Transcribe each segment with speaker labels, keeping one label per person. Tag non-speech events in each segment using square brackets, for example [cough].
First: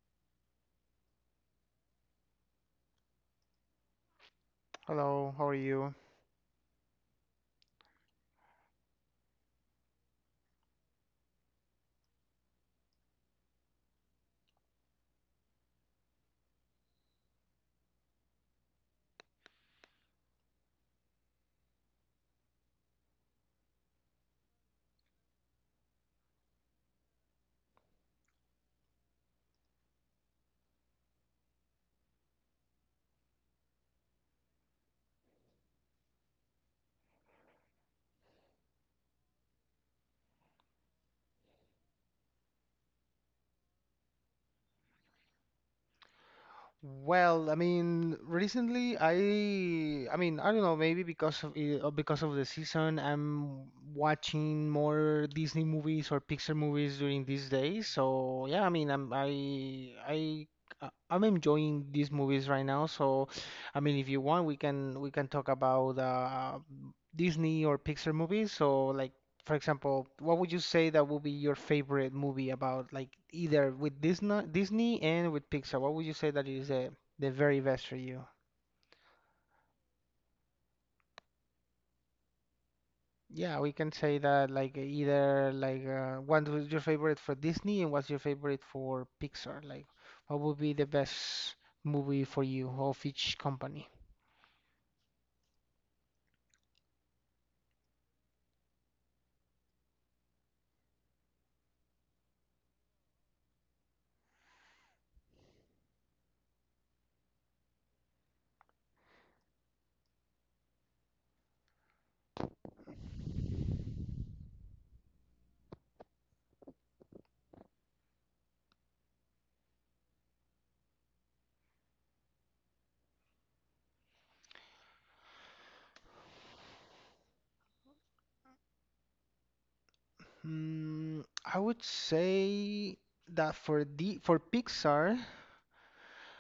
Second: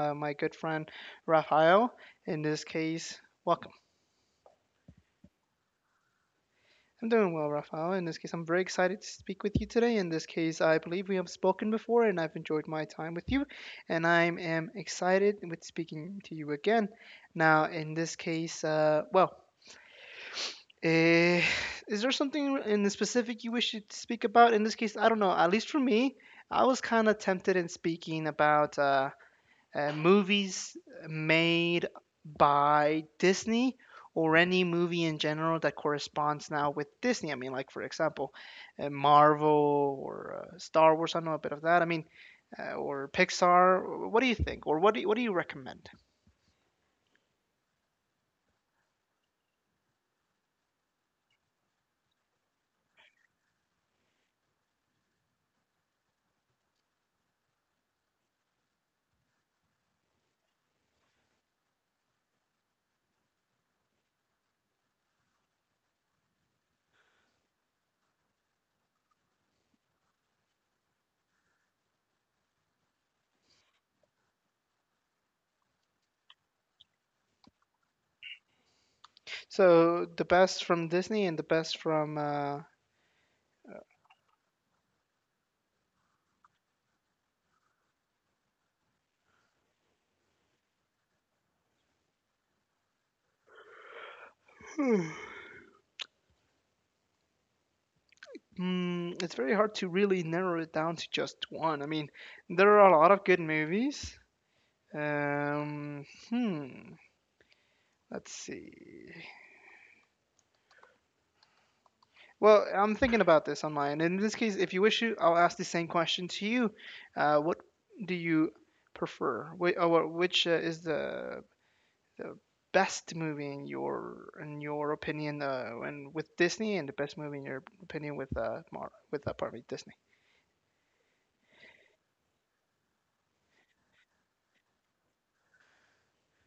Speaker 1: by my good friend Rafael. In this case, welcome.
Speaker 2: Hello, how are you?
Speaker 1: I'm doing well, Rafael. In this case, I'm very excited to speak with you today. In this case, I believe we have spoken before and I've enjoyed my time with you, and I am excited with speaking to you again. Now, in this case, eh, is there something in the specific you wish to speak about? In this case, I don't know. At least for me, I was kind of tempted in speaking about. Movies made by Disney or any movie in general that corresponds now with Disney. I mean, like for example, Marvel or Star Wars. I know a bit of that. I mean, or Pixar. What do you think, or what do you recommend?
Speaker 2: Well, I mean, recently I mean, I don't know, maybe because of it, because of the season, I'm watching more Disney movies or Pixar movies during these days. So, yeah, I mean, I'm I I'm enjoying these movies right now. So, I mean, if you want, we can talk about Disney or Pixar movies. So, like for example, what would you say that will be your favorite movie about like either with Disney, Disney and with Pixar? What would you say that is the very best for you?
Speaker 1: So the best from Disney and the best from.
Speaker 2: Yeah, we can say that like either like what was your favorite for Disney and what's your favorite for Pixar? Like what would be the best movie for you of each company?
Speaker 1: Hmm, it's very hard to really narrow it down to just one. I mean, there are a lot of good movies. Um, hmm. Let's see. Well, I'm thinking about this online. In this case, if you wish to, I'll ask the same question to you. What do you prefer? Which is the best movie in your opinion, and with Disney, and the best movie in your opinion with pardon me, Disney.
Speaker 2: I would say that for the for Pixar,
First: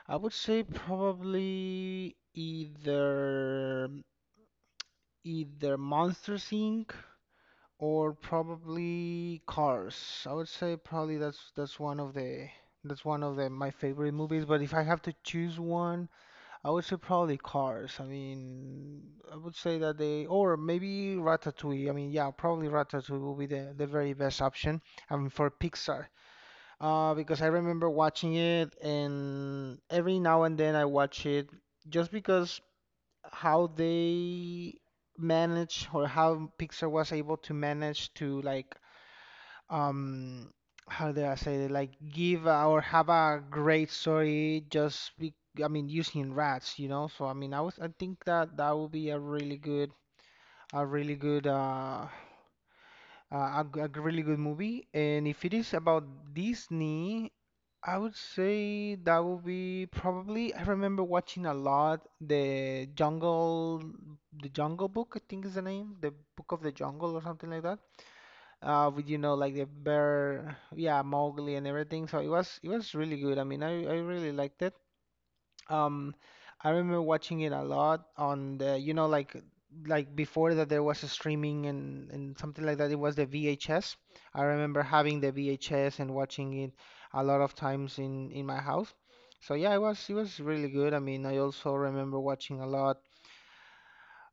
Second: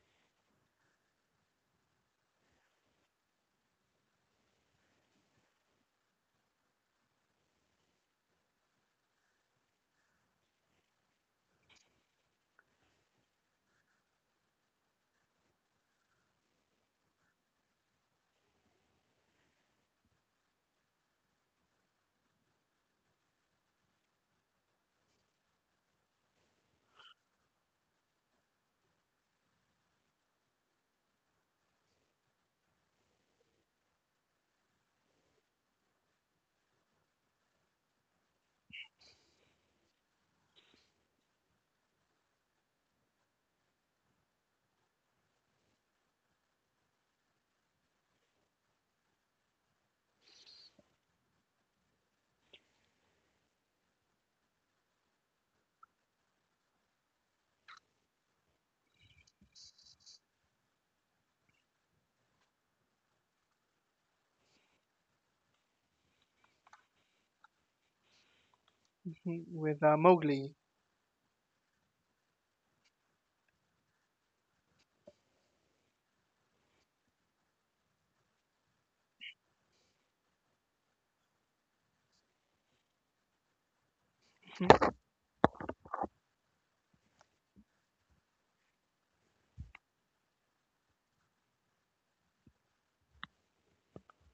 Speaker 2: I would say probably either Monsters Inc. or probably Cars. I would say probably that's one of the my favorite movies. But if I have to choose one, I would say probably Cars. I mean, I would say that they or maybe Ratatouille. I mean, yeah, probably Ratatouille will be the very best option. For Pixar. Because I remember watching it, and every now and then I watch it just because how they manage or how Pixar was able to manage to like um how do I say it? Like give or have a great story just I mean using rats, you know? So I mean I think that that would be a really good a really good uh a really good movie. And if it is about Disney, I would say that would be probably, I remember watching a lot the Jungle Book, I think is the name, the Book of the Jungle or something like that. With you know
Speaker 1: Mhm,
Speaker 2: like the
Speaker 1: with Mowgli.
Speaker 2: bear, yeah, Mowgli and everything. So it was really good. I mean I really liked it. Um, I remember watching it a lot on the, you know, like before that there was a streaming and something like that. It was the VHS. I remember having the VHS and watching it a lot of times in my house. So yeah, it was really good. I mean, I also remember watching a lot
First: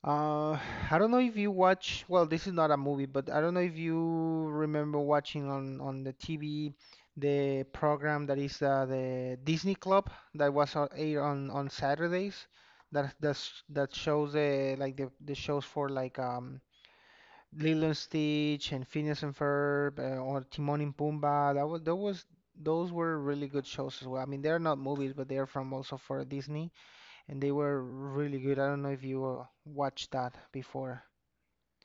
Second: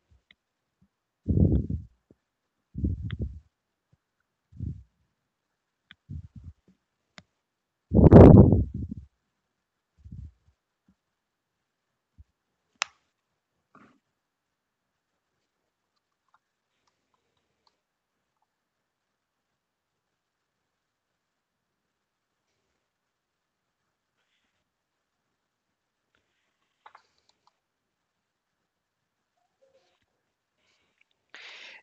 Speaker 2: uh, [sighs] I don't know if you watch, well, this is not a movie, but I don't know if you remember watching on the TV the program that is the Disney Club that was on air on Saturdays that that shows like the shows for like Lilo and Stitch and Phineas and Ferb or Timon and Pumbaa. That was, those were really good shows as well. I mean, they're not movies, but they are from also for Disney and they were really good. I don't know if you watched that before.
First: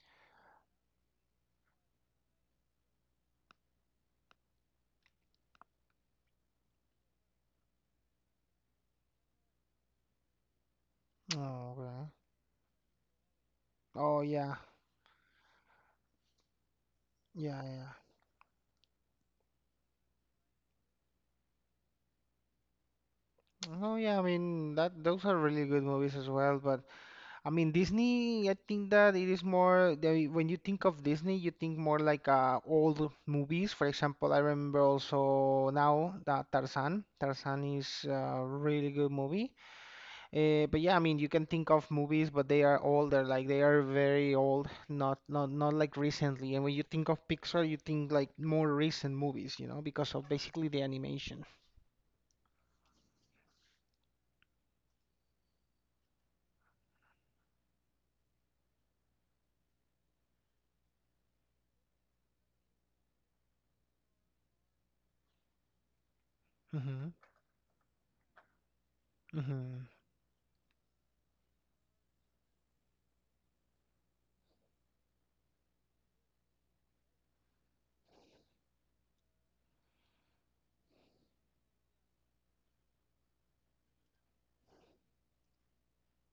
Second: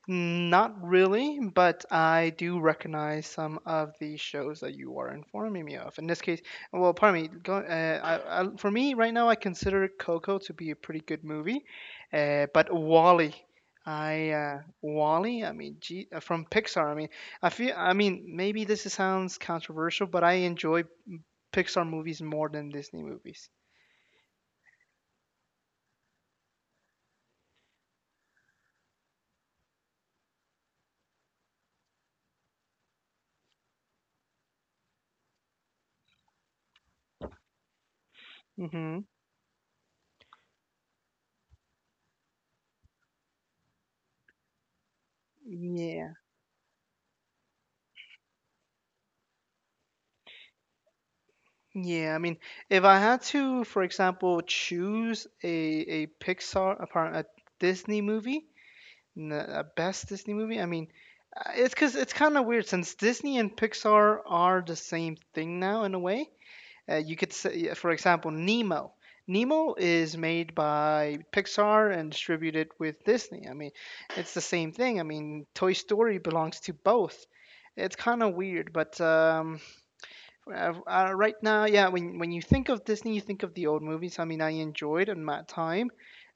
Speaker 1: Not really, but I do recognize some of the shows that you are informing me of. In this case, well, pardon me. For me, right now, I consider Coco to be a pretty good movie,
Speaker 2: Oh, okay.
Speaker 1: but Wally,
Speaker 2: Oh
Speaker 1: I
Speaker 2: yeah,
Speaker 1: Wally, I mean, from Pixar. I mean, I
Speaker 2: yeah,
Speaker 1: feel.
Speaker 2: yeah.
Speaker 1: I mean, maybe this sounds controversial, but I enjoy Pixar movies more than Disney movies.
Speaker 2: Oh yeah, I mean that those are really good movies as well. But I mean Disney, I think that it is more they, when you think of Disney, you think more like old movies. For example, I remember also now that Tarzan. Tarzan is a really
Speaker 1: Mm-hmm.
Speaker 2: good movie. But yeah, I mean, you can think of movies, but they are older, like they are very old, not not not like recently. And when you think of Pixar, you think like more recent movies, you know, because of basically the animation.
Speaker 1: Yeah, I mean, if I had to, for example, choose a Disney movie, a best Disney movie, I mean, it's because it's kind of weird since Disney and Pixar are the same thing now in a way. You
Speaker 2: Mhm.
Speaker 1: could say, yeah, for example, Nemo. Nemo
Speaker 2: Mhm.
Speaker 1: is made by Pixar and distributed with Disney. I mean, it's the same thing. I mean, Toy Story belongs to both. It's kind of weird, but right now, yeah, when you think of Disney, you think of the old movies. I mean, I enjoyed in my time.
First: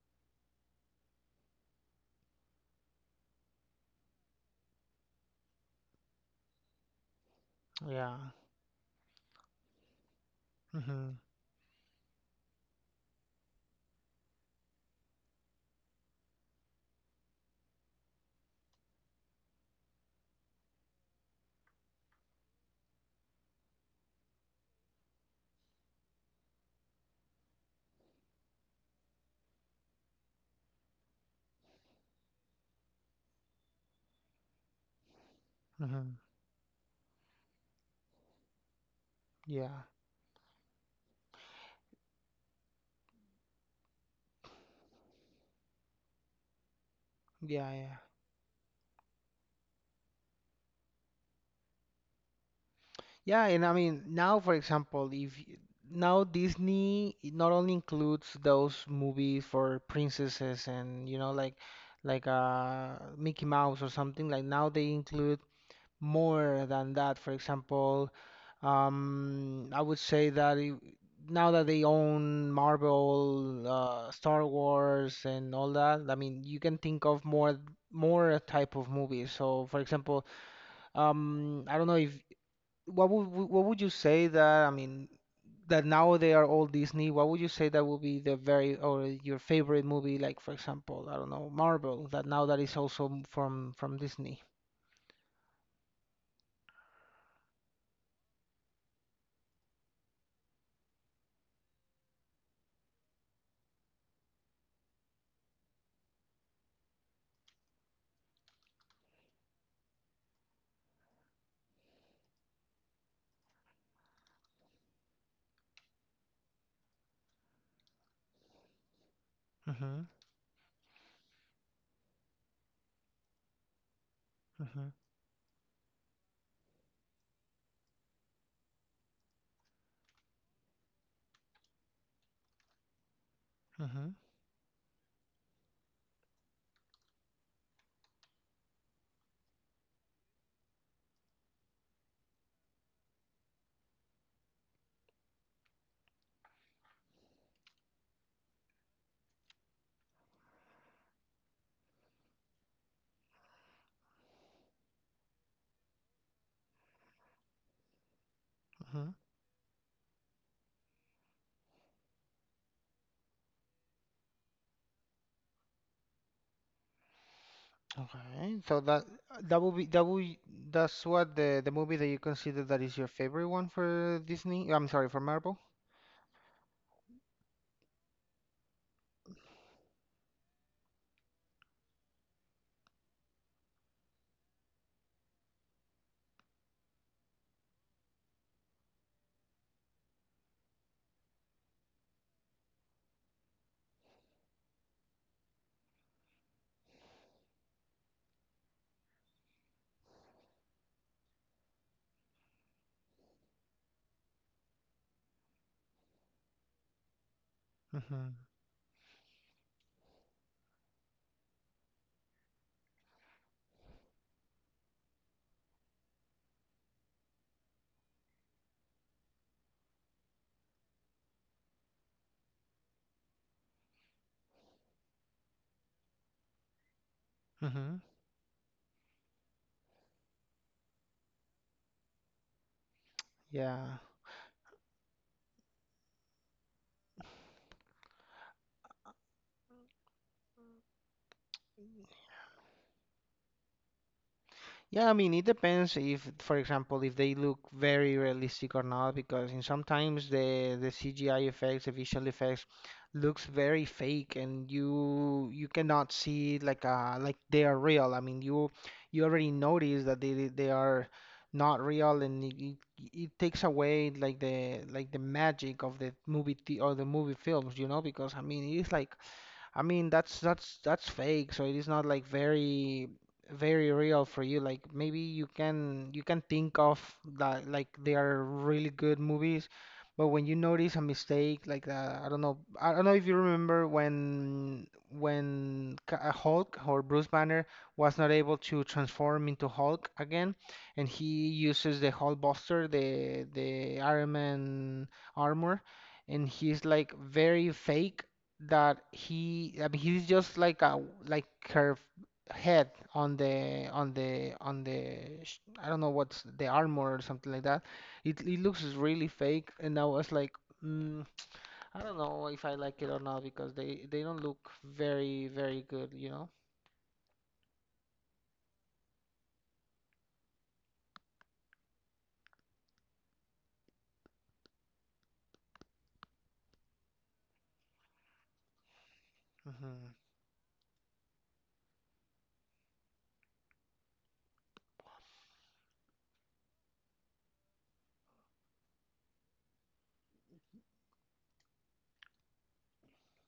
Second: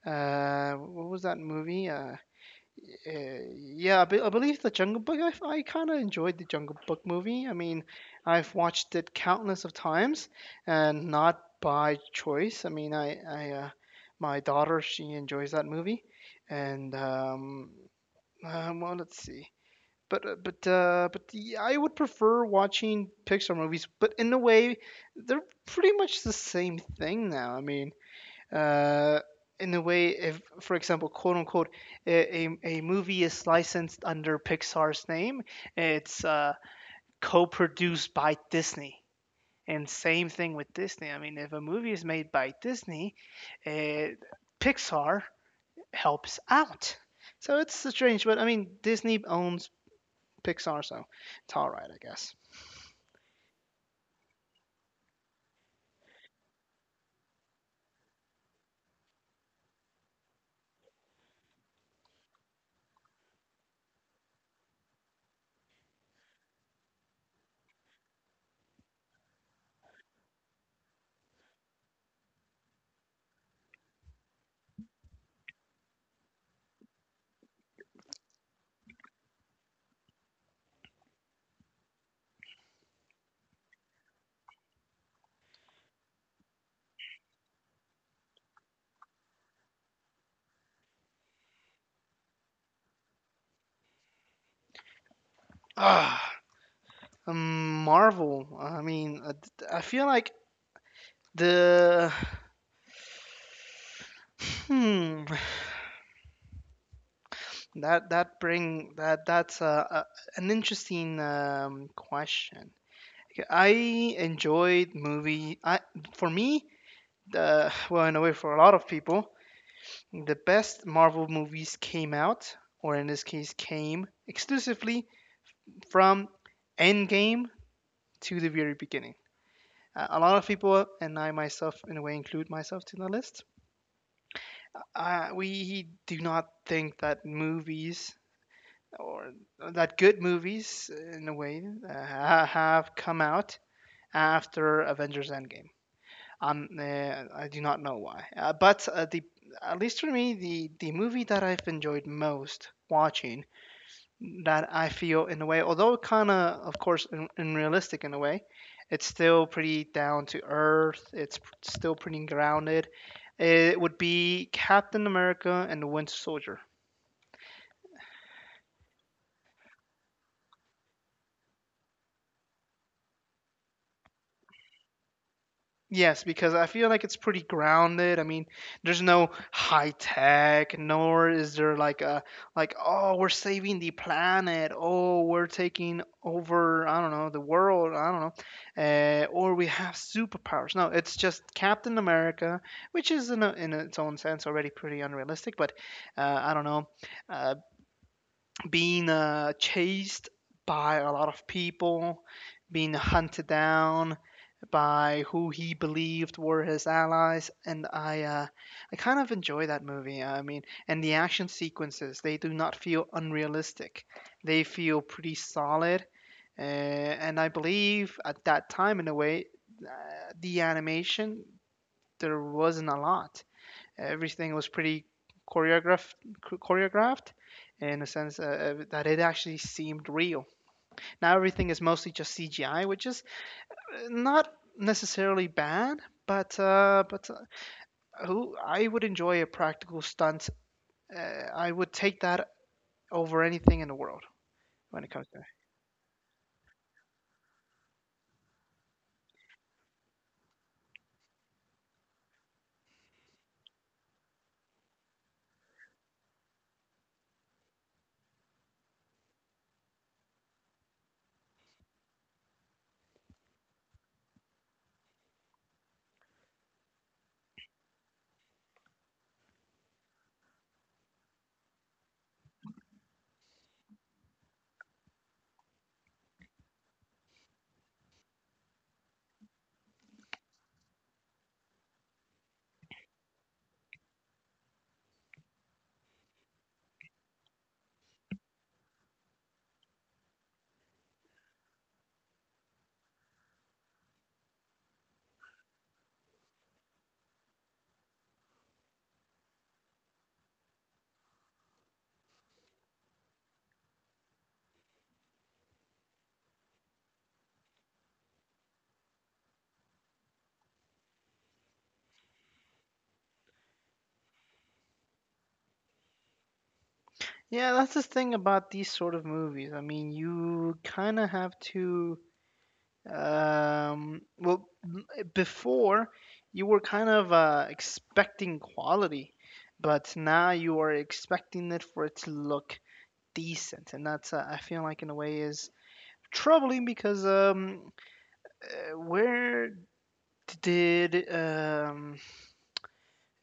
Speaker 1: What was that movie? Yeah, I believe the Jungle Book. I kind of enjoyed the Jungle Book movie. I mean,
Speaker 2: Yeah.
Speaker 1: I've watched it countless of times, and
Speaker 2: Mhm.
Speaker 1: not by choice. I mean, I my daughter she enjoys that movie, and well, let's see but yeah, I would prefer watching Pixar movies. But in a way, they're pretty much the same thing now. I mean, uh, in a way, if for example, quote unquote, a movie is licensed under Pixar's name,
Speaker 2: Mhm.
Speaker 1: it's co-produced by Disney.
Speaker 2: Yeah.
Speaker 1: And same thing with Disney. I mean, if a movie is made by Disney, uh, Pixar helps out. So
Speaker 2: Yeah,
Speaker 1: it's
Speaker 2: yeah.
Speaker 1: strange, but I mean, Disney owns Pixar, so it's all right, I guess.
Speaker 2: Yeah, and I mean, now for example, if y- now Disney it not only includes those movies for princesses and you know like Mickey Mouse or something, like now they include more than that. For example, I would say now that they own Marvel, Star Wars, and all that, I mean, you can think of more more type of movies. So, for example, I don't know if what would what would you say that I mean that now they are all Disney. What would you say that would be the very or your favorite movie? Like, for example, I don't know, Marvel. That now that is also from Disney.
Speaker 1: Ah, Marvel. I mean, I feel like the hmm that that bring that that's an interesting question. I enjoyed movie. For me, the well, in a way, for a lot of people,
Speaker 2: Mm-hmm.
Speaker 1: the best Marvel movies came out, or in this case, came exclusively from Endgame to the very beginning. A lot of people, and I myself, in a way, include myself to the list.
Speaker 2: Mm-hmm.
Speaker 1: We do not think that movies or that good movies, in a way, uh, have come out after Avengers Endgame. I do not know why, but the at least for me, the movie that I've enjoyed most watching that I feel in a way, although kind of course, unrealistic in a way, it's
Speaker 2: hmm
Speaker 1: still pretty down to earth. It's still pretty grounded. It would be Captain America and the Winter Soldier.
Speaker 2: Okay, so that that will be that will that's what the movie that you consider that is your favorite one for Disney. I'm sorry, for Marvel.
Speaker 1: Yes, because I feel like it's pretty grounded. I mean, there's no high tech, nor is there like oh, we're saving the planet, oh, we're taking over, I don't know, the world, I don't know, or we have superpowers. No, it's just Captain America, which is in its own sense already pretty unrealistic, but I don't know, uh, being chased by a lot of people, being hunted down by who he believed were his allies, and I
Speaker 2: hmm
Speaker 1: uh, I kind of enjoy that movie. I mean, and the action sequences they do not feel unrealistic; they feel pretty solid. And I believe at that time, in a way, the animation there wasn't a lot. Everything was pretty choreographed, choreographed
Speaker 2: hmm
Speaker 1: in a sense that it actually seemed real. Now everything is mostly just CGI, which is
Speaker 2: Yeah.
Speaker 1: not necessarily bad, but who I would enjoy a practical stunt. I would take that over anything in the world when
Speaker 2: Yeah, I
Speaker 1: it comes
Speaker 2: mean,
Speaker 1: to.
Speaker 2: it depends if, for example, if they look very realistic or not, because in sometimes the CGI effects, the visual effects, looks very fake, and you cannot see like they are real. I mean, you already notice that they are not real, and it it takes away like the magic of or the movie films, you know, because I mean, it is like. I mean, that's fake, so it is not like very very real for you. Like maybe you can think of that like they are really good movies, but when you notice a mistake like I don't know if you remember when Hulk or Bruce Banner was not able to transform into Hulk again, and he uses the Hulkbuster, the Iron Man armor, and he's like very fake that he I mean he's just like a like her head on the on the on the I don't know what's the armor or something like that. It looks really fake, and I was like, mm, I don't know if I like it or not because they don't look very very good, you know.
Speaker 1: Yeah, that's the thing about these sort of movies. I mean, you kind of have to. Um, well, m- before you were kind of expecting quality,
Speaker 2: hmm
Speaker 1: but now you are expecting it for it to look decent, and that's I feel like in a way is troubling because where did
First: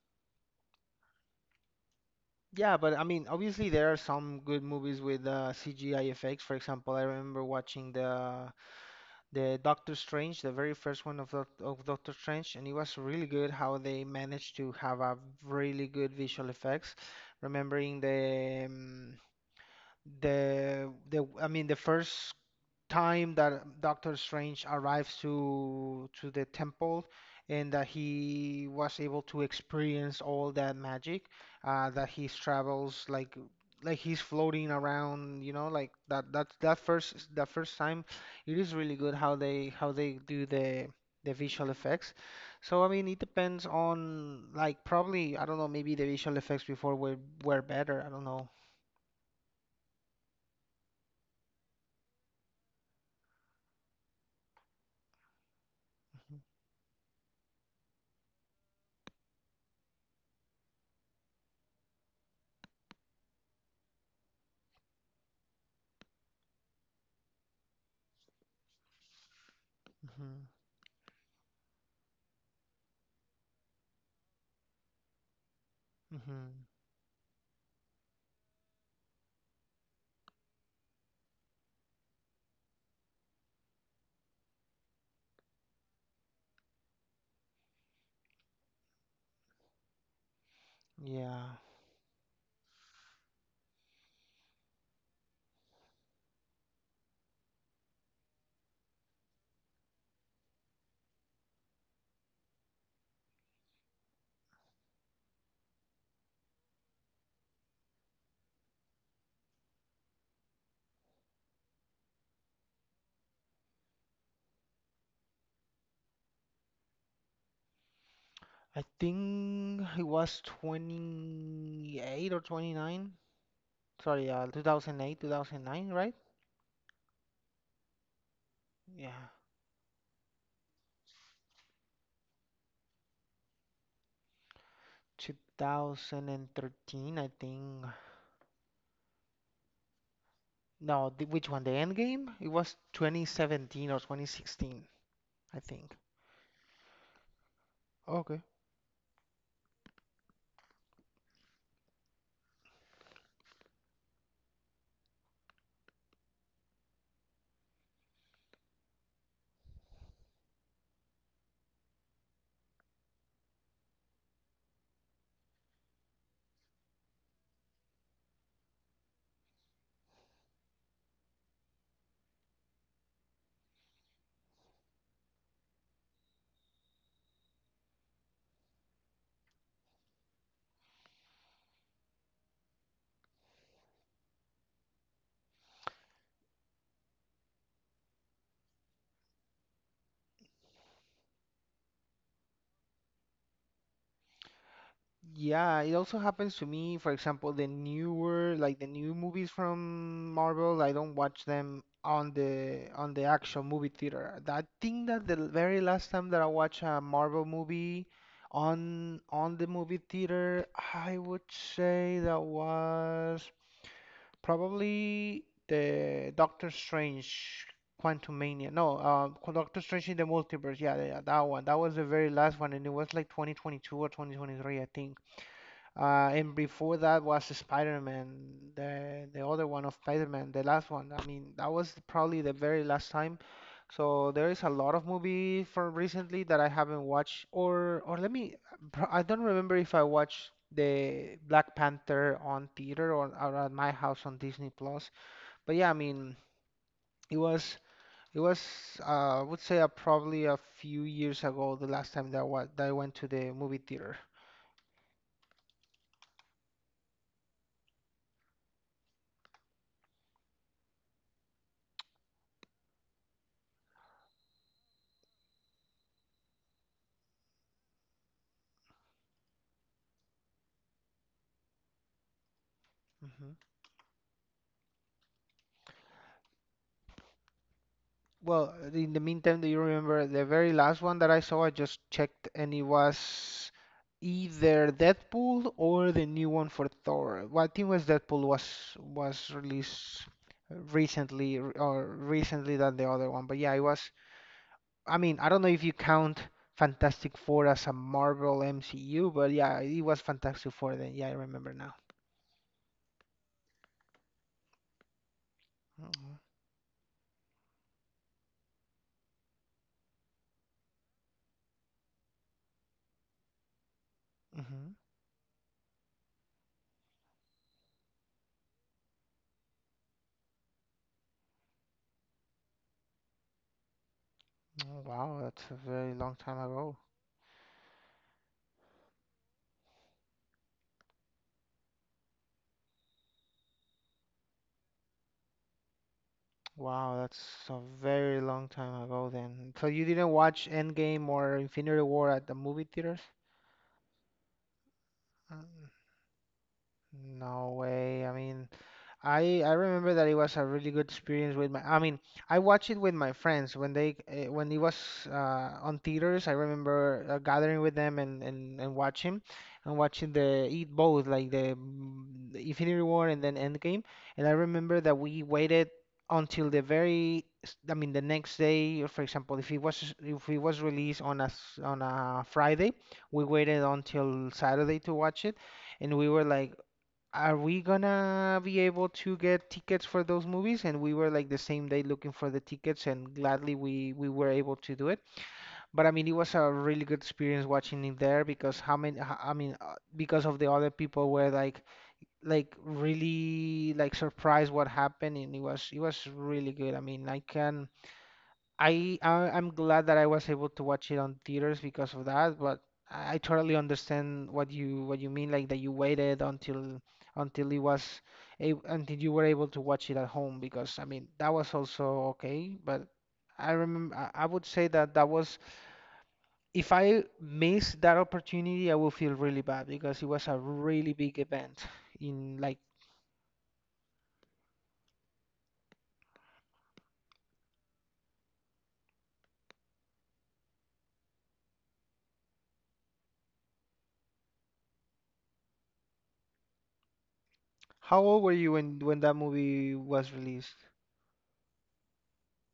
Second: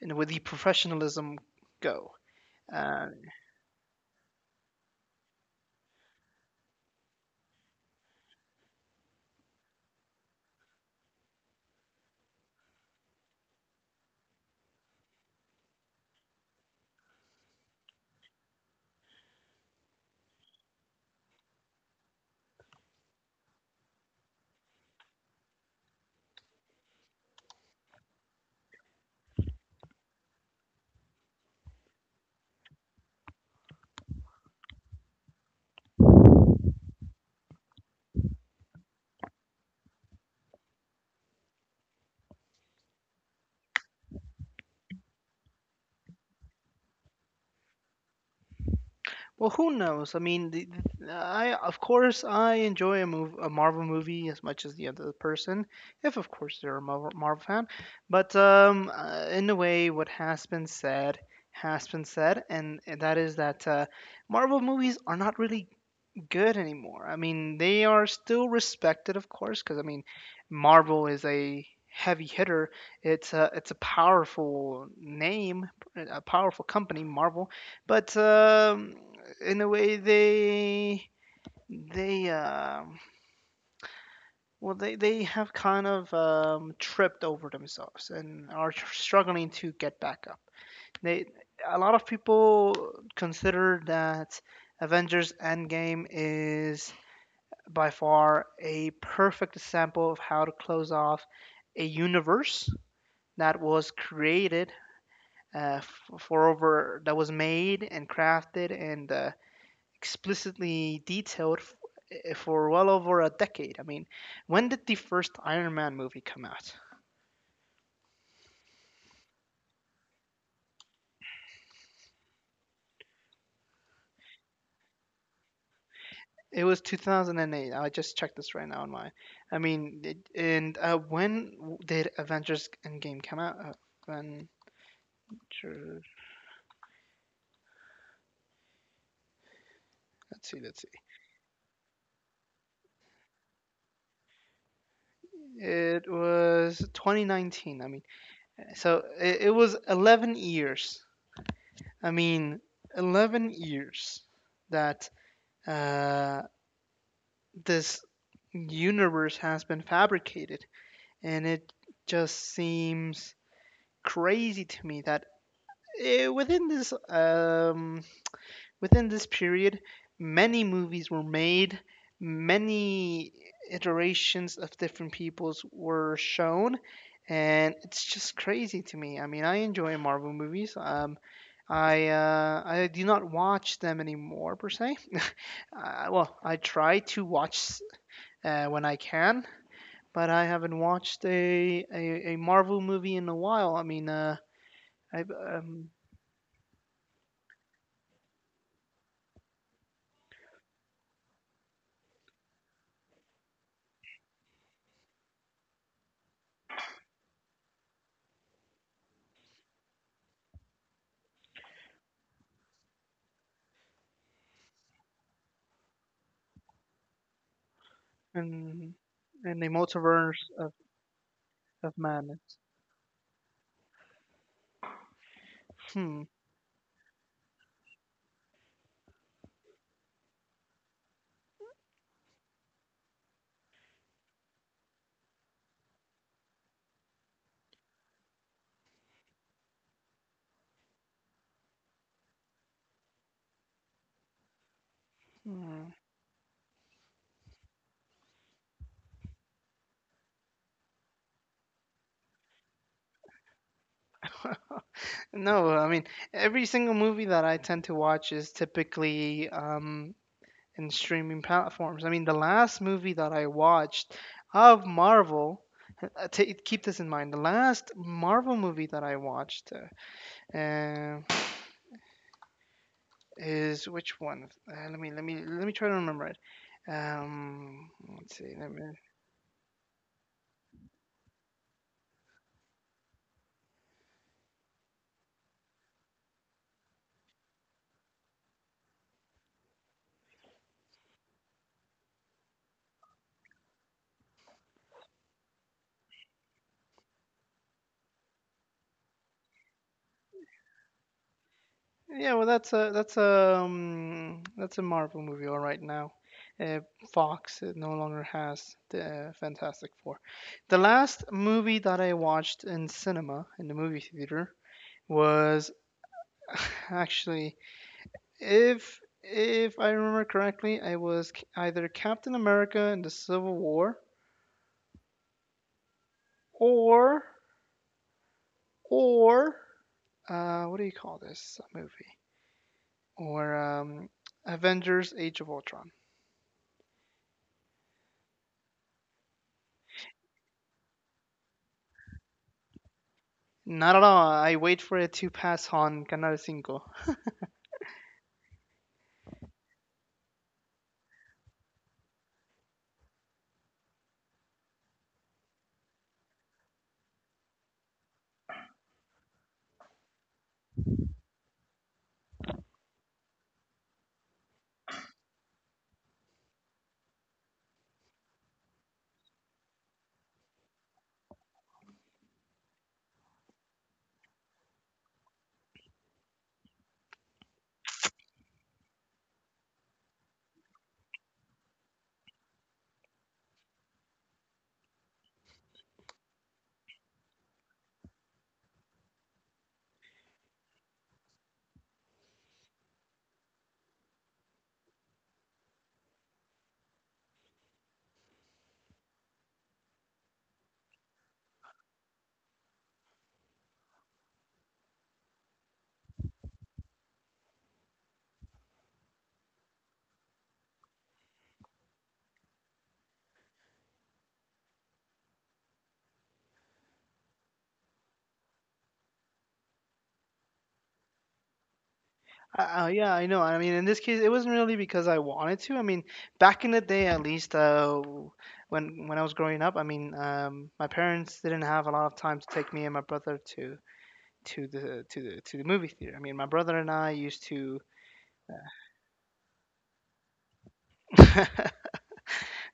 Speaker 1: you know, where the professionalism go?
Speaker 2: Yeah, but I
Speaker 1: Uh,
Speaker 2: mean, obviously there are some good movies with CGI effects. For example, I remember watching the Doctor Strange, the very first one of Doctor Strange, and it was really good how they managed to have a really good visual effects. Remembering the the first time that Doctor Strange arrives to the temple and that he was able to experience all that magic, that he travels like he's floating around, you know, like that first that first time, it is really good how they do the visual effects. So I mean it depends on, like, probably I don't know, maybe the visual effects before were better, I don't know.
Speaker 1: well, who knows? I mean, I of course I enjoy a Marvel movie as much as the other person, if of course they're a Marvel fan. But in a way, what has been said, and that is that Marvel movies are not really good anymore. I mean, they are still respected, of course, because I mean,
Speaker 2: hmm
Speaker 1: Marvel is a heavy hitter. It's a powerful name, a
Speaker 2: hmm
Speaker 1: powerful company, Marvel. But in a way, they well they have kind of tripped over themselves and are struggling to get back up. They
Speaker 2: yeah,
Speaker 1: a lot of people consider that Avengers Endgame is by far a perfect example of how to close off a universe that was created for over that was made and crafted and explicitly detailed for well over a decade. I mean, when did the first Iron Man movie come out?
Speaker 2: I think it was 28 or 29. Sorry, 2008, 2009, right?
Speaker 1: It was 2008. I just checked this right now on my.
Speaker 2: Yeah,
Speaker 1: I mean, it, and when did Avengers Endgame come out? Avengers.
Speaker 2: 2013, I think.
Speaker 1: Let's see. Let's see.
Speaker 2: No, the, which one? The end game? It was 2017 or 2016, I think.
Speaker 1: It was 2019. I mean,
Speaker 2: Okay.
Speaker 1: so it was 11 years. I mean, 11 years that uh, this universe has been fabricated. And it just seems crazy to me that eh, within this um, within this period, many movies were made, many iterations of different peoples were shown, and it's just crazy to me. I mean, I enjoy Marvel movies. I do not watch them anymore per se. [laughs] Well, I try to watch when I can, but I haven't watched a Marvel movie in a while. I mean, I've
Speaker 2: Yeah, it also happens to me. For example, the newer, like the new movies from Marvel, I don't watch them on the actual movie theater. I think that the very last time that I watched a Marvel movie on the movie theater, I would say that was probably the Doctor Strange Quantumania.
Speaker 1: in
Speaker 2: No,
Speaker 1: in the
Speaker 2: Doctor Strange in the
Speaker 1: multiverse of,
Speaker 2: Multiverse. Yeah, yeah, yeah, that one. That
Speaker 1: of
Speaker 2: was the very
Speaker 1: madness.
Speaker 2: last one, and it was like 2022 or 2023, I think.
Speaker 1: Hmm.
Speaker 2: And before that was Spider-Man, the other one of Spider-Man, the last one. I mean, that was probably the very last time. So there is a lot of movie from recently that I haven't watched, or let me, pro- I don't remember if I watched the Black Panther on theater, or at my house on Disney Plus. But yeah,
Speaker 1: hmm.
Speaker 2: I mean, it was it was I would say probably a few years ago the last time that I, wa that I went to the movie theater.
Speaker 1: [laughs] No, I mean every single movie that I tend to watch is typically in streaming platforms. I mean the last movie that I watched of Marvel, keep this in mind. The last Marvel movie that I watched uh,
Speaker 2: Mm-hmm.
Speaker 1: is which one? Let me let me try to remember it. Um, let's see. Let
Speaker 2: Well,
Speaker 1: me.
Speaker 2: in the meantime, do you remember the very last one that I saw? I just checked, and it was either Deadpool or the new one for Thor. Well, I think it was Deadpool was released recently, or recently than the other one. But yeah, it was. I mean, I don't know if you count Fantastic Four as a Marvel MCU, but yeah, it was Fantastic Four then. Yeah, I remember now.
Speaker 1: Yeah, well, that's a that's a that's a Marvel movie, all right now.
Speaker 2: Mm-hmm.
Speaker 1: Uh, Fox no longer has the Fantastic Four. The last movie that I watched in cinema in the movie theater
Speaker 2: Mm-hmm.
Speaker 1: was [laughs] actually, if I remember correctly, either Captain America in the Civil War
Speaker 2: Oh, wow, that's a very long time ago.
Speaker 1: or or what do you call this movie? Or Avengers: Age of Ultron.
Speaker 2: Wow, that's a very long time ago then. So you didn't watch Endgame or Infinity War at the movie theaters?
Speaker 1: Not at all. I wait for it to
Speaker 2: Uh,
Speaker 1: pass on Canal cinco.
Speaker 2: No way. I mean, I remember that it was a really good experience with my. I mean, I watched it with my friends when when it was on theaters. I remember gathering with them, and watching the eat both like the Infinity War and then Endgame. And I remember that we waited until the very. The next day, for example, if it was released on on a Friday, we waited until Saturday to watch it, and we were like, are we gonna be able to get tickets for those movies? And we were like the same day looking for the tickets, and gladly we were able to do it. But I mean, it was a really good experience watching it there because I mean, because of the other people were like really like surprised what happened, and it was really good. I mean, I can. I'm glad that I was able to watch it on theaters because of that, but I totally understand what you mean, like that you waited until it was until you were able to watch it at home, because I mean that was also okay. But I remember I would say that that was, if I miss that opportunity, I will feel really bad because it was a really big event. in like
Speaker 1: Yeah, I know. I mean, in this case, it wasn't really because I wanted to. I mean, back in the day, at least, when I was growing up, I mean, my parents didn't have a lot of time to take me and my brother to the to the movie theater. I mean, my brother and I used to
Speaker 2: how old were you when that movie was released?
Speaker 1: [laughs]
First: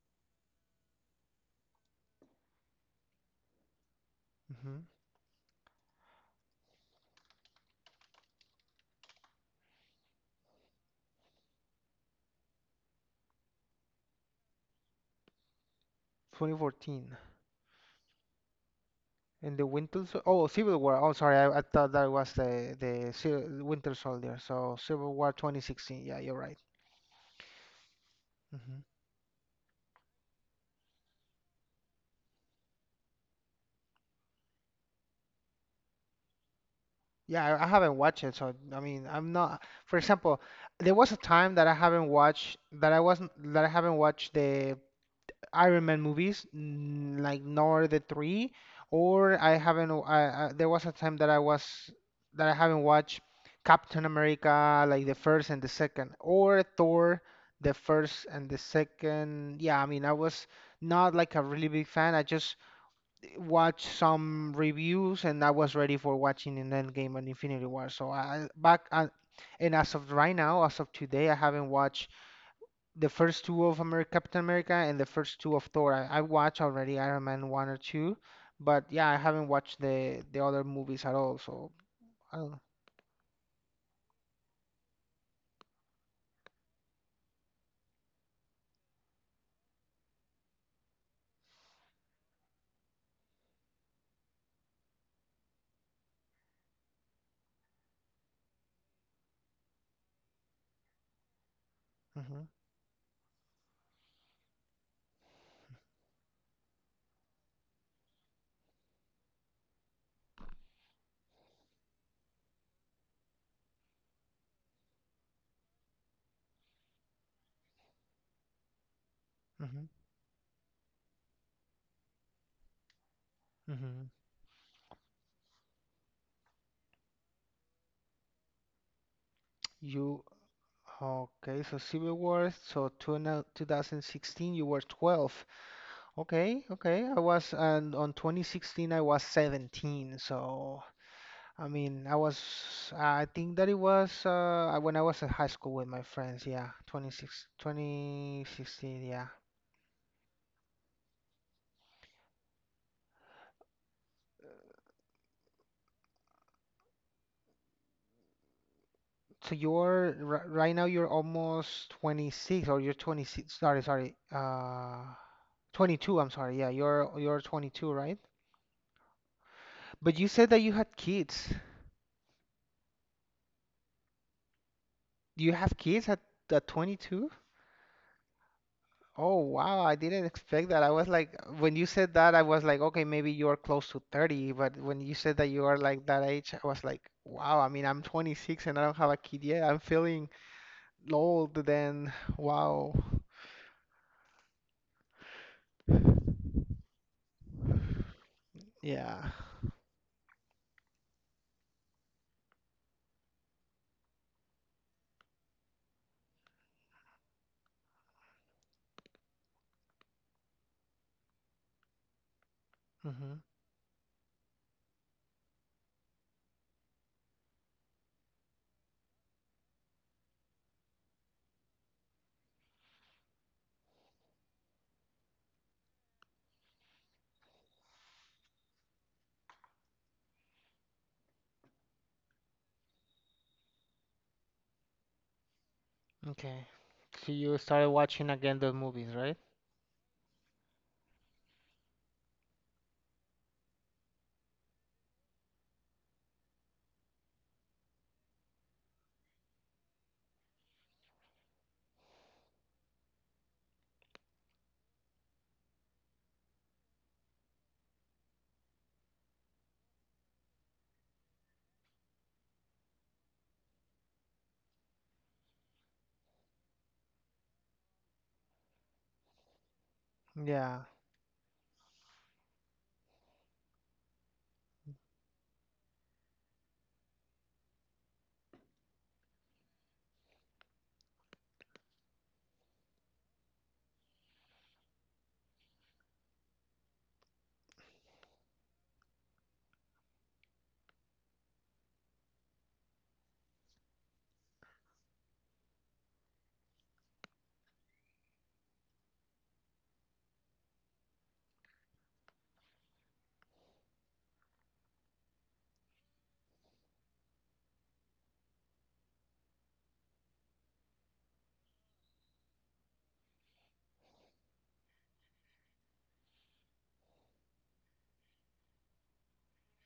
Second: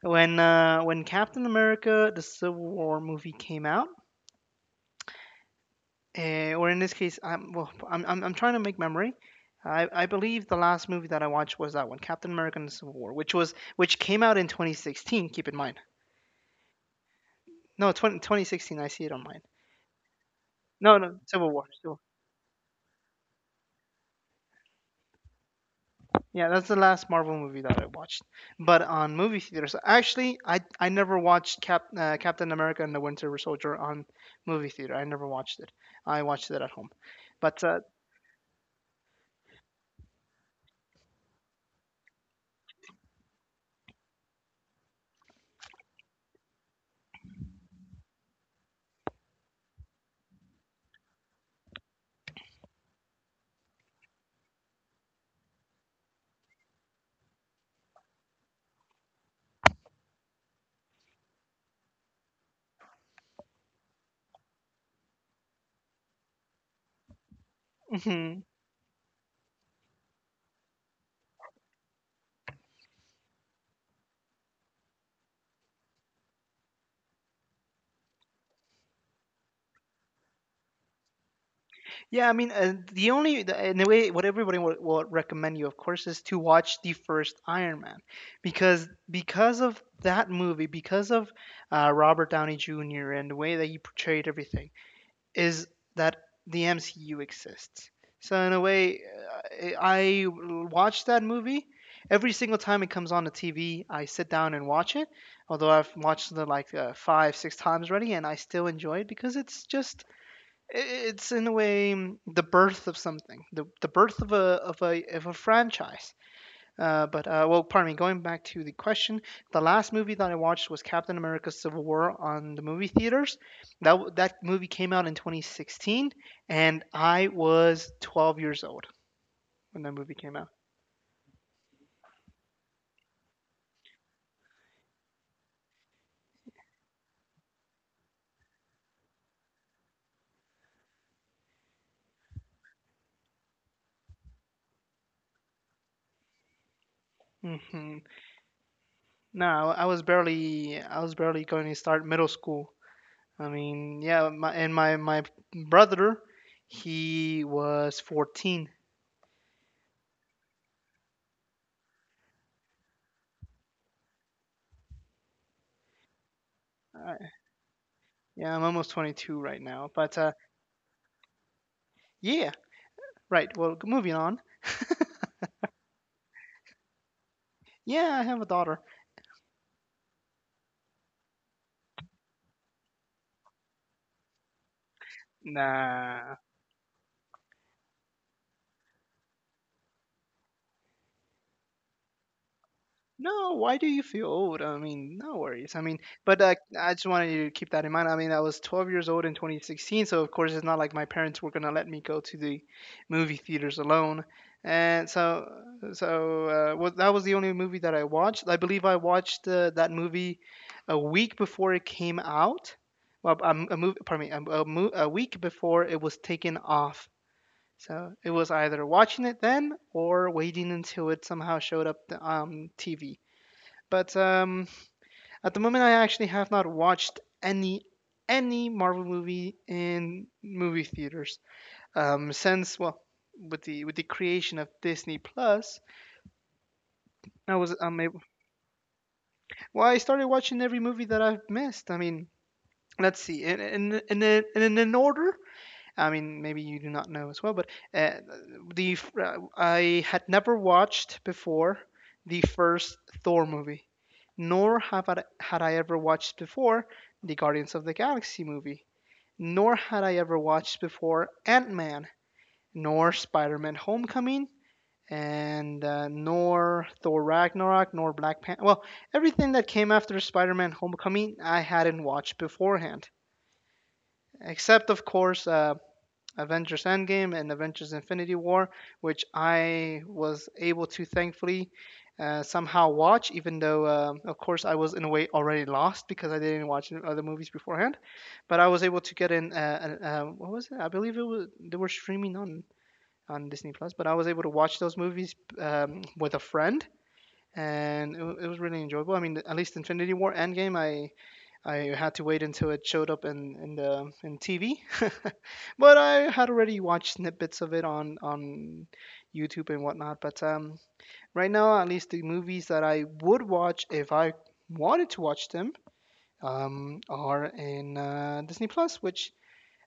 Speaker 1: when Captain America: The Civil War movie came out.
Speaker 2: Hmm.
Speaker 1: Or in this case, I'm well. I'm trying to make memory. I believe the last movie that I watched was that one, Captain America: and the Civil War, which came out in 2016. Keep in mind.
Speaker 2: 2014.
Speaker 1: No, 20, 2016. I see it on mine.
Speaker 2: In the Winter Sol- Oh, Civil War.
Speaker 1: No,
Speaker 2: Oh,
Speaker 1: no,
Speaker 2: sorry,
Speaker 1: Civil
Speaker 2: I
Speaker 1: War.
Speaker 2: thought
Speaker 1: Civil.
Speaker 2: that was the Civil, Winter Soldier. So Civil War 2016. Yeah, you're
Speaker 1: Yeah,
Speaker 2: right.
Speaker 1: that's the last Marvel movie that I watched.
Speaker 2: Hmm.
Speaker 1: But on movie theaters, actually, I never watched Captain America and the Winter Soldier on movie theater. I never watched it. I watched it at home.
Speaker 2: Yeah,
Speaker 1: But
Speaker 2: I haven't watched it. So I mean, I'm not. For example, there was a time that I haven't watched that I wasn't that I haven't watched the Iron Man movies, like nor the three, or I haven't. W- I, there was a time that I was that I haven't watched Captain America, like the first and the second, or Thor, the first and the second. Yeah, I mean, I was not like a really big fan. I just watched some reviews and I was ready for watching an Endgame and Infinity War. So I
Speaker 1: [laughs]
Speaker 2: back And as of right now, as of today, I haven't watched the first two of America, Captain America, and the first two of Thor. I watched already Iron Man one or two, but yeah, I haven't watched the other movies at all. So
Speaker 1: Yeah, I
Speaker 2: I
Speaker 1: mean,
Speaker 2: don't know.
Speaker 1: the only the, in a way, what everybody will recommend you, of course, is to watch the first Iron Man, because of that movie, because of Robert Downey Jr. and the way that he portrayed everything, is that the MCU exists. So in a way, I watch that movie every
Speaker 2: Mm-hmm,
Speaker 1: single time it comes on the TV. I sit down and watch it, although I've watched it like five, six times already, and I still enjoy it because it's just it's in a way the birth of something, the birth of a of a franchise. Pardon me. Going back to the question, the
Speaker 2: mm-hmm,
Speaker 1: last movie that I watched was Captain America: Civil War on the movie theaters. That w-
Speaker 2: mm-hmm.
Speaker 1: that movie came out in 2016, and I was 12 years old when that movie
Speaker 2: You
Speaker 1: came out.
Speaker 2: okay? So Civil War. So 2016, you were 12. Okay, okay. I was, and on 2016 I was 17. So I mean, I was. I think that it was when I was in high school with my friends. Yeah,
Speaker 1: Hmm.
Speaker 2: 2016. Yeah.
Speaker 1: No, I was barely going to start middle school. I mean, yeah, my, and my my brother, he was 14.
Speaker 2: So you're, r right now you're almost 26, or you're 26. Sorry, sorry. 22, I'm sorry. Yeah, you're 22, right?
Speaker 1: Yeah, I'm almost 22 right now. But
Speaker 2: But you said that you had kids.
Speaker 1: yeah, right. Well, moving on.
Speaker 2: Do you have kids at 22?
Speaker 1: Yeah, I have a daughter.
Speaker 2: Oh, wow. I didn't expect that. I was like, when you said that, I was like, okay, maybe you are close to 30, but when you said that you are like that
Speaker 1: Nah.
Speaker 2: age, I was like, wow. I mean, I'm 26 and I don't have a kid yet. I'm feeling old then. Wow.
Speaker 1: No, why do you feel old? I mean, no worries. I mean, but I just wanted you to keep that in mind. I mean, I was 12 years
Speaker 2: Yeah.
Speaker 1: old in 2016, so of course it's not like my parents were gonna let me go to the movie theaters alone. And so, so was, that was the only movie that I watched. I believe I watched that movie a week before it came out. Well,
Speaker 2: Hmm.
Speaker 1: a, m- a mov- Pardon me, a, m- a mo- a week before it was taken off. So it was either watching it then or waiting until it somehow showed up the TV. But At the moment, I actually have not watched any Marvel movie in movie theaters since with the creation of Disney Plus,
Speaker 2: Okay. So
Speaker 1: I
Speaker 2: you
Speaker 1: was
Speaker 2: started watching again those movies, right?
Speaker 1: I started watching every movie that I've missed. I mean, let's see, in an order, I mean, maybe you do not know as well, but uh, the I had never watched before the first Thor movie, nor have I, had I ever watched before the Guardians of the Galaxy movie, nor had I ever watched before Ant Man, nor Spider Man Homecoming, and nor Thor Ragnarok, nor Black Panther. Well, everything that came after Spider Man
Speaker 2: Yeah.
Speaker 1: Homecoming, I hadn't watched beforehand, except of course. Avengers Endgame and Avengers Infinity War, which I was able to thankfully somehow watch, even though, of course, I was in a way already lost because I didn't watch the other movies beforehand. But I was able to get in, what was it? I believe it was, they were streaming on Disney Plus, but I was able to watch those movies with a friend. And it was really enjoyable. I mean, at least Infinity War Endgame, I had to wait until it showed up in TV, [laughs] but I had already watched snippets of it on YouTube and whatnot. But right now, at least the movies that I would watch if I wanted to watch them are in Disney Plus, which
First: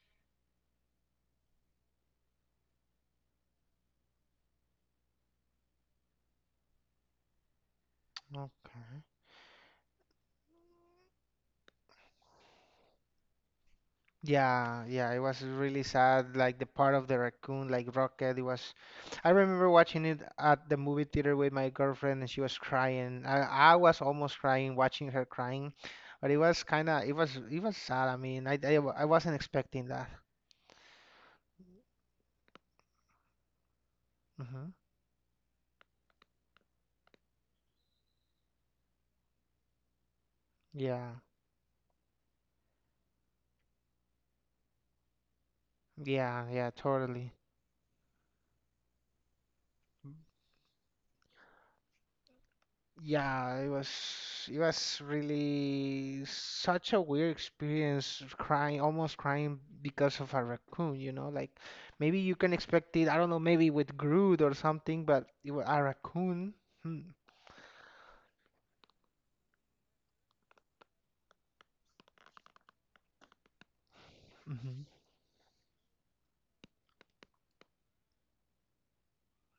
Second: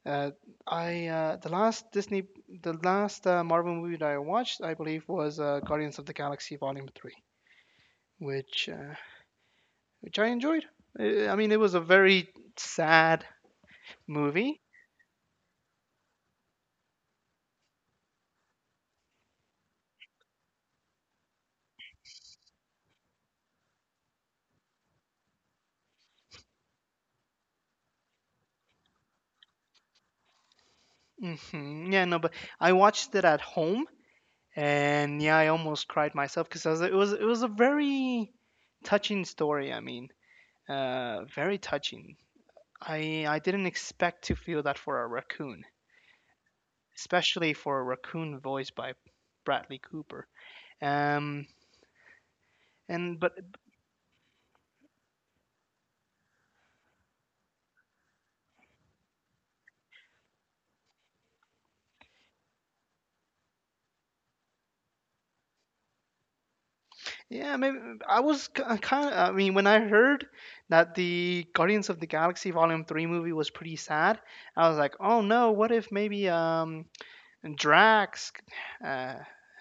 Speaker 1: uh, I the last Disney the last Marvel movie that I watched, I believe, was Guardians of the Galaxy Volume Three, which uh,
Speaker 2: Okay.
Speaker 1: which I enjoyed. I mean, it was a very sad movie.
Speaker 2: Yeah, yeah, it was really sad. Like the part of the raccoon, like Rocket, it was. I remember watching it at the movie theater with my girlfriend, and she was crying. I was almost crying, watching her crying, but it was kind of, it was sad. I mean, I wasn't expecting that.
Speaker 1: Mhm. Yeah, no, but I watched it at home,
Speaker 2: Hmm.
Speaker 1: and yeah, I almost cried myself because it was a very touching story. I mean,
Speaker 2: Yeah,
Speaker 1: very touching. I didn't expect to feel that for a raccoon,
Speaker 2: yeah, yeah, totally.
Speaker 1: especially for a raccoon voiced by Bradley Cooper. Um, and but
Speaker 2: Yeah, it was really such a weird experience crying, almost crying because of a raccoon, you know? Like maybe you can expect it, I don't know, maybe with Groot or something, but it was a raccoon.
Speaker 1: Yeah, maybe I was kind of. I mean, when I heard that the Guardians of the Galaxy Volume Three movie was pretty sad, I was
Speaker 2: Mm-hmm.
Speaker 1: like, oh no, what if maybe and Drax uh,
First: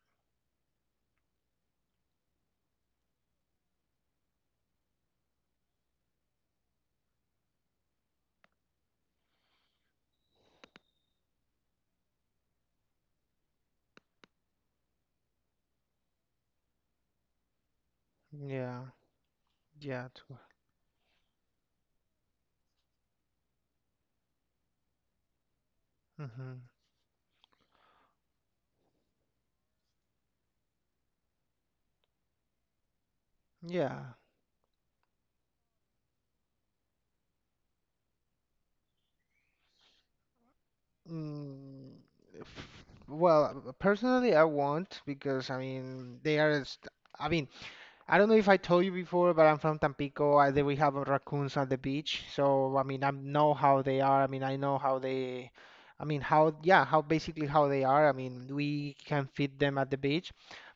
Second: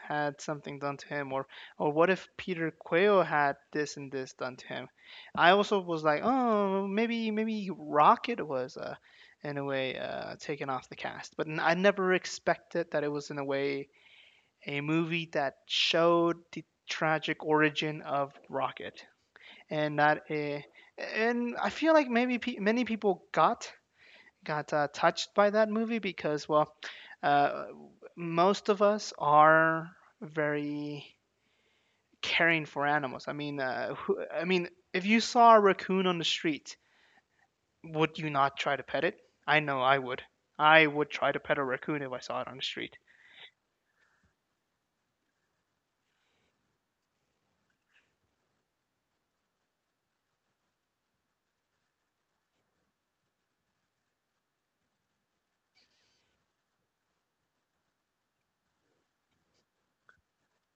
Speaker 1: had something done to him, or what if Peter Quill had this and this done to him? I also was like, oh, maybe maybe Rocket was in a way taken off the cast, but I never expected that it was in a way a movie that showed the tragic origin of
Speaker 2: Yeah,
Speaker 1: Rocket, and
Speaker 2: yeah,
Speaker 1: that a, and I feel like maybe many people got touched by that movie because,
Speaker 2: mm-hmm.
Speaker 1: well, uh, most of us are very caring for animals. I mean,
Speaker 2: Yeah.
Speaker 1: I mean, if you saw a raccoon on the street, would you not try to pet it? I know I would. I would try to pet a
Speaker 2: Mm,
Speaker 1: raccoon if I saw it on the
Speaker 2: f-
Speaker 1: street.
Speaker 2: well, personally, I won't, because I mean they are. I mean, I don't know if I told you before, but I'm from Tampico. We have raccoons on the beach, so I mean, I know how they are. I mean, I know how they, I mean, how, yeah, how basically how they are. I mean, we can feed them at the beach,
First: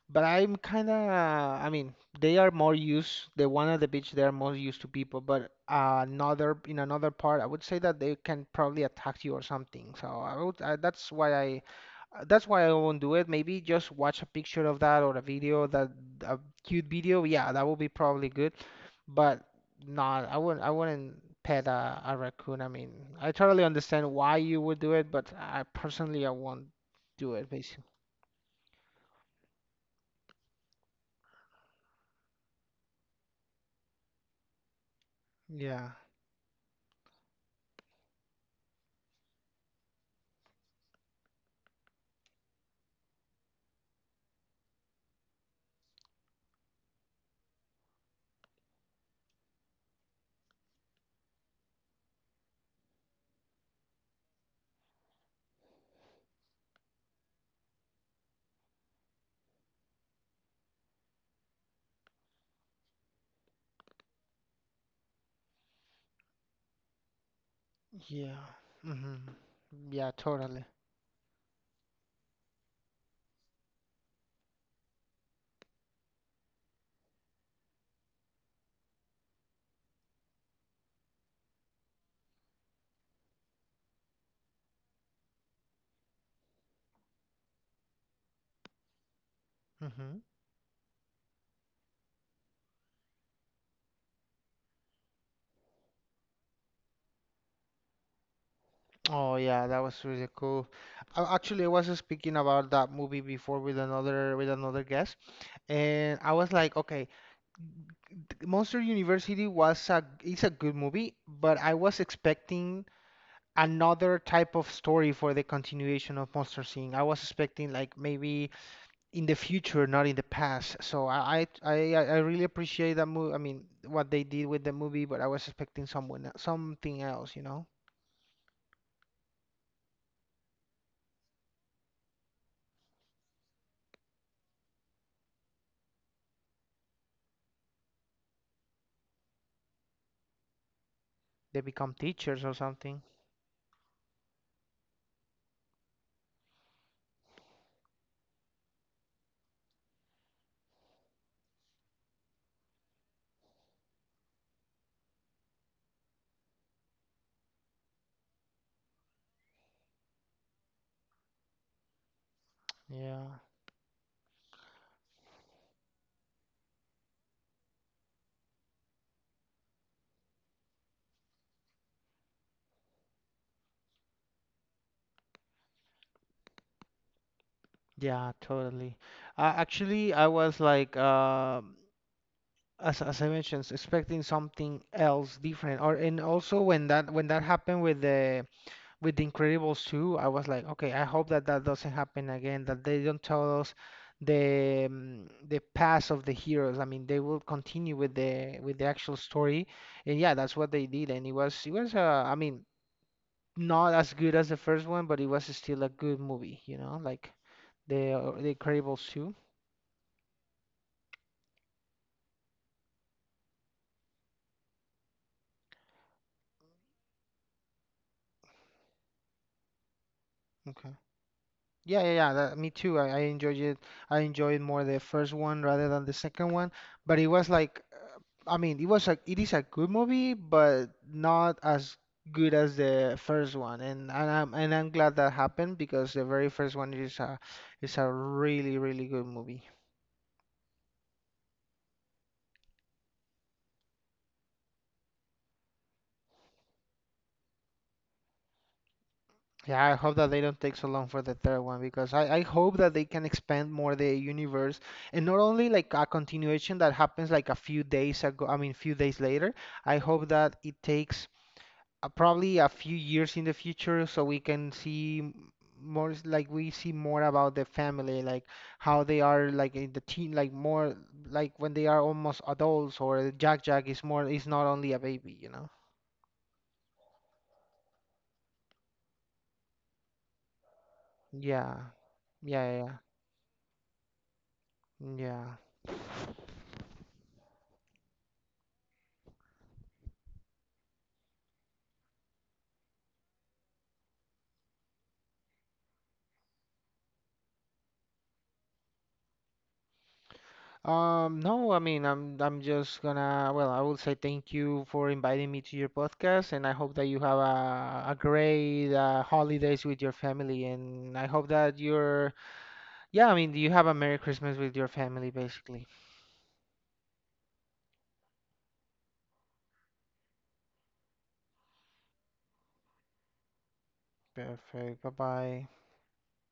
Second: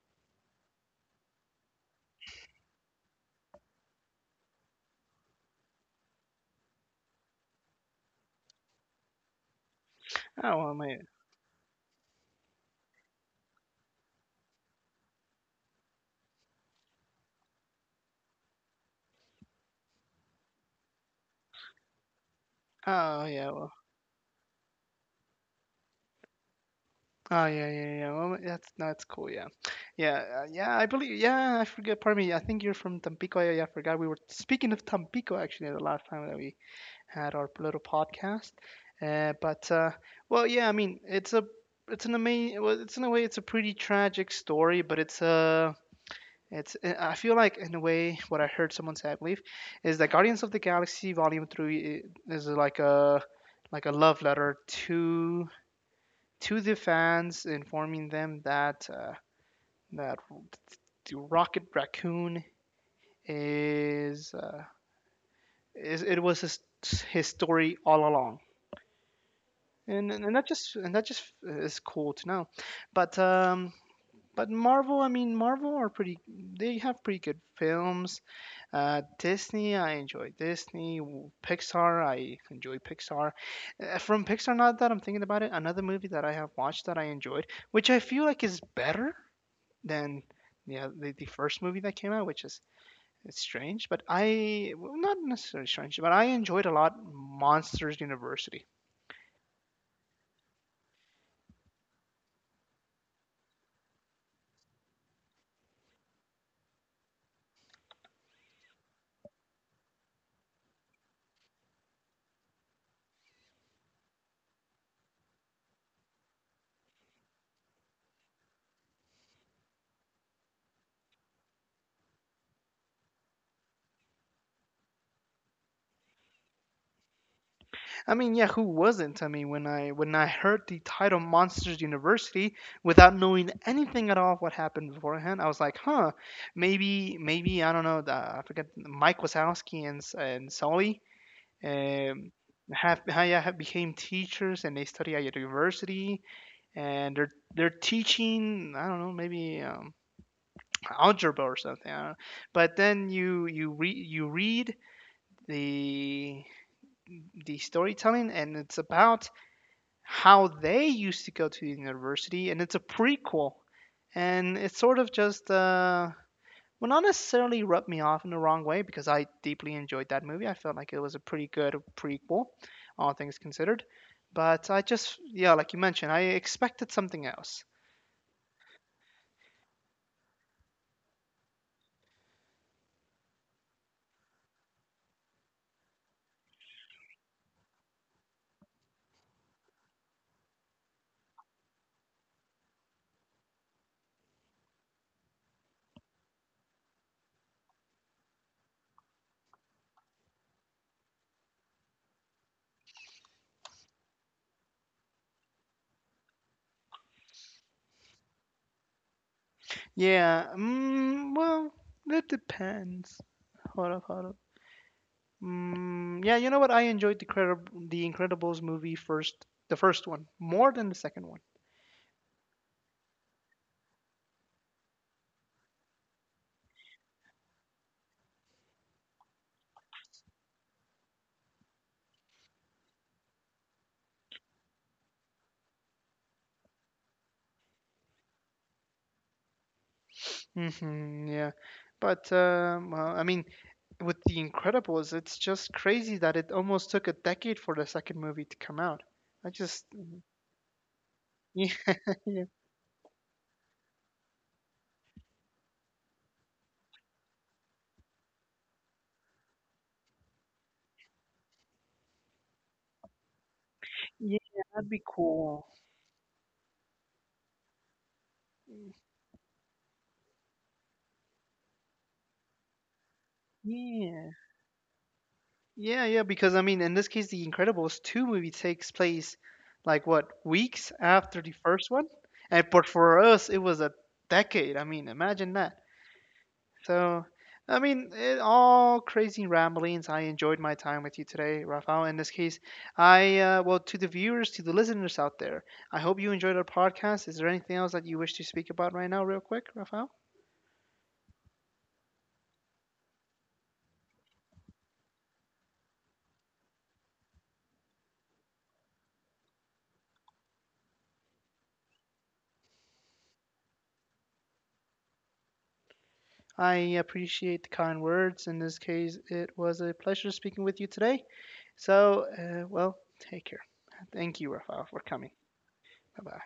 Speaker 2: but I'm kind of, I mean, they are more used, the one at the beach, they are more used to people, but in another part, I would say that they can probably attack you or something. So
Speaker 1: Oh well, my.
Speaker 2: that's why I won't do it. Maybe just watch a picture of that or a video that a cute video. Yeah, that would be probably good. But not, I wouldn't. I wouldn't pet a raccoon. I mean,
Speaker 1: Oh
Speaker 2: I
Speaker 1: yeah,
Speaker 2: totally
Speaker 1: well.
Speaker 2: understand why you would do it, but I personally I won't do
Speaker 1: Oh
Speaker 2: it.
Speaker 1: yeah,
Speaker 2: Basically.
Speaker 1: yeah, yeah, yeah. Well, that's cool. Yeah, yeah, yeah. I believe. Yeah, I forget. Pardon me. I think you're from Tampico. Yeah, yeah, I forgot. We were speaking of Tampico actually the
Speaker 2: Yeah.
Speaker 1: last time that we had our little podcast. Uh, but uh, yeah, I mean, it's a it's an amazing. Well, it's in a way, it's a pretty tragic story, but it's a it's. Eh, I feel like in a way, what I heard someone say, I believe, is that Guardians of the Galaxy Volume Three is like a love letter to the fans, informing them that that the Rocket Raccoon is uh, is it was his story all along,
Speaker 2: Yeah. Mm-hmm. Yeah.
Speaker 1: and that
Speaker 2: Totally.
Speaker 1: just is cool to know. But um, but Marvel, I mean, Marvel are pretty. They have pretty good films. Disney, I enjoy Disney. Pixar, I enjoy Pixar. From Pixar, now that I'm thinking about it, another movie that I have watched that I enjoyed, which I feel like is better
Speaker 2: Mm-hmm.
Speaker 1: than the first movie that came out, which is. It's strange, but I well, not necessarily strange, but I enjoyed a lot Monsters University.
Speaker 2: Oh yeah, that was really cool. Actually, I was speaking about that movie before with another guest, and I was like, okay. Monster University was a it's a good movie, but I was expecting another type of story for the continuation of Monster Inc. I was expecting like maybe in the future, not in the past. So I really appreciate that movie. I mean, what they did with the movie, but I was expecting someone something else, you know?
Speaker 1: I mean, yeah, who wasn't? I mean, when I heard the title Monsters University without knowing anything at all of what happened beforehand, I was like, huh, maybe maybe I don't know. The, I forget Mike Wazowski and Sully
Speaker 2: They become
Speaker 1: um,
Speaker 2: teachers or something.
Speaker 1: have, yeah, have became teachers and they study at a university and they're teaching. I don't know, maybe algebra or something. I don't know. But then you read the the storytelling and it's about how they used to go to university, and it's a
Speaker 2: Yeah.
Speaker 1: prequel, and it sort of just not necessarily rubbed me off in the wrong way because I deeply enjoyed that movie. I felt like it was a pretty good prequel, all things considered. But I just, yeah, like you mentioned, I expected something else.
Speaker 2: Yeah, totally. Actually, I was like, as I mentioned, expecting something else different. Or and also when that happened with the Incredibles 2, I was like, okay, I hope that that doesn't happen again. That they don't tell us the past of the heroes. I mean, they will continue with the actual story. And yeah, that's what they did. And it was I mean, not as good as the first one, but it was still a good movie. You know, like the Incredibles 2.
Speaker 1: Yeah, well, it depends. Hold up, hold up. Mm, yeah, you know what? I enjoyed the Incredibles movie first, the first one, more than the second one.
Speaker 2: Yeah, yeah, yeah. That, me too. I enjoyed it. I enjoyed more the first one rather than the second one. But it was like, I mean, it is a good movie, but not as good as the first one. And I'm glad that happened, because the very first one is a really really good movie.
Speaker 1: Hmm, yeah. I mean, with The Incredibles, it's just crazy that it almost took a decade for the second movie to come out. I
Speaker 2: Yeah,
Speaker 1: just,
Speaker 2: I hope that they don't take so long for the third
Speaker 1: [laughs]
Speaker 2: one,
Speaker 1: yeah,
Speaker 2: because I
Speaker 1: yeah,
Speaker 2: hope that they can expand more the universe, and not only like a continuation that happens like a few days ago, I mean few days later. I hope that it takes probably a few years in the future, so we
Speaker 1: yeah,
Speaker 2: can
Speaker 1: that'd be
Speaker 2: see
Speaker 1: cool.
Speaker 2: like we see more about the family, like how they are, like in the teen, like more, like when they are almost adults, or Jack Jack is more
Speaker 1: Yeah.
Speaker 2: is not only a baby.
Speaker 1: Yeah, yeah, because I mean, in this case, The Incredibles 2 movie takes place like what, weeks after the
Speaker 2: Yeah,
Speaker 1: first one?
Speaker 2: yeah,
Speaker 1: And but
Speaker 2: yeah,
Speaker 1: for us, it was a decade. I mean,
Speaker 2: yeah. Yeah.
Speaker 1: imagine that. So, I mean, all crazy ramblings. I enjoyed my time with you today, Rafael. In this case, to the viewers, to the listeners out there, I hope you enjoyed our podcast. Is there anything else that you wish to speak about right now, real quick, Rafael?
Speaker 2: No, I mean, I'm just gonna, well, I will say thank you for inviting me to your podcast, and I hope that you have a great holidays with your family, and I hope that you're. Yeah, I mean, do you have a Merry Christmas with your family, basically?
Speaker 1: I appreciate the kind words. In this case, it was a pleasure speaking with you today. So, take care. Thank you, Rafael,
Speaker 2: Perfect.
Speaker 1: for
Speaker 2: Bye
Speaker 1: coming.
Speaker 2: bye.
Speaker 1: Bye bye.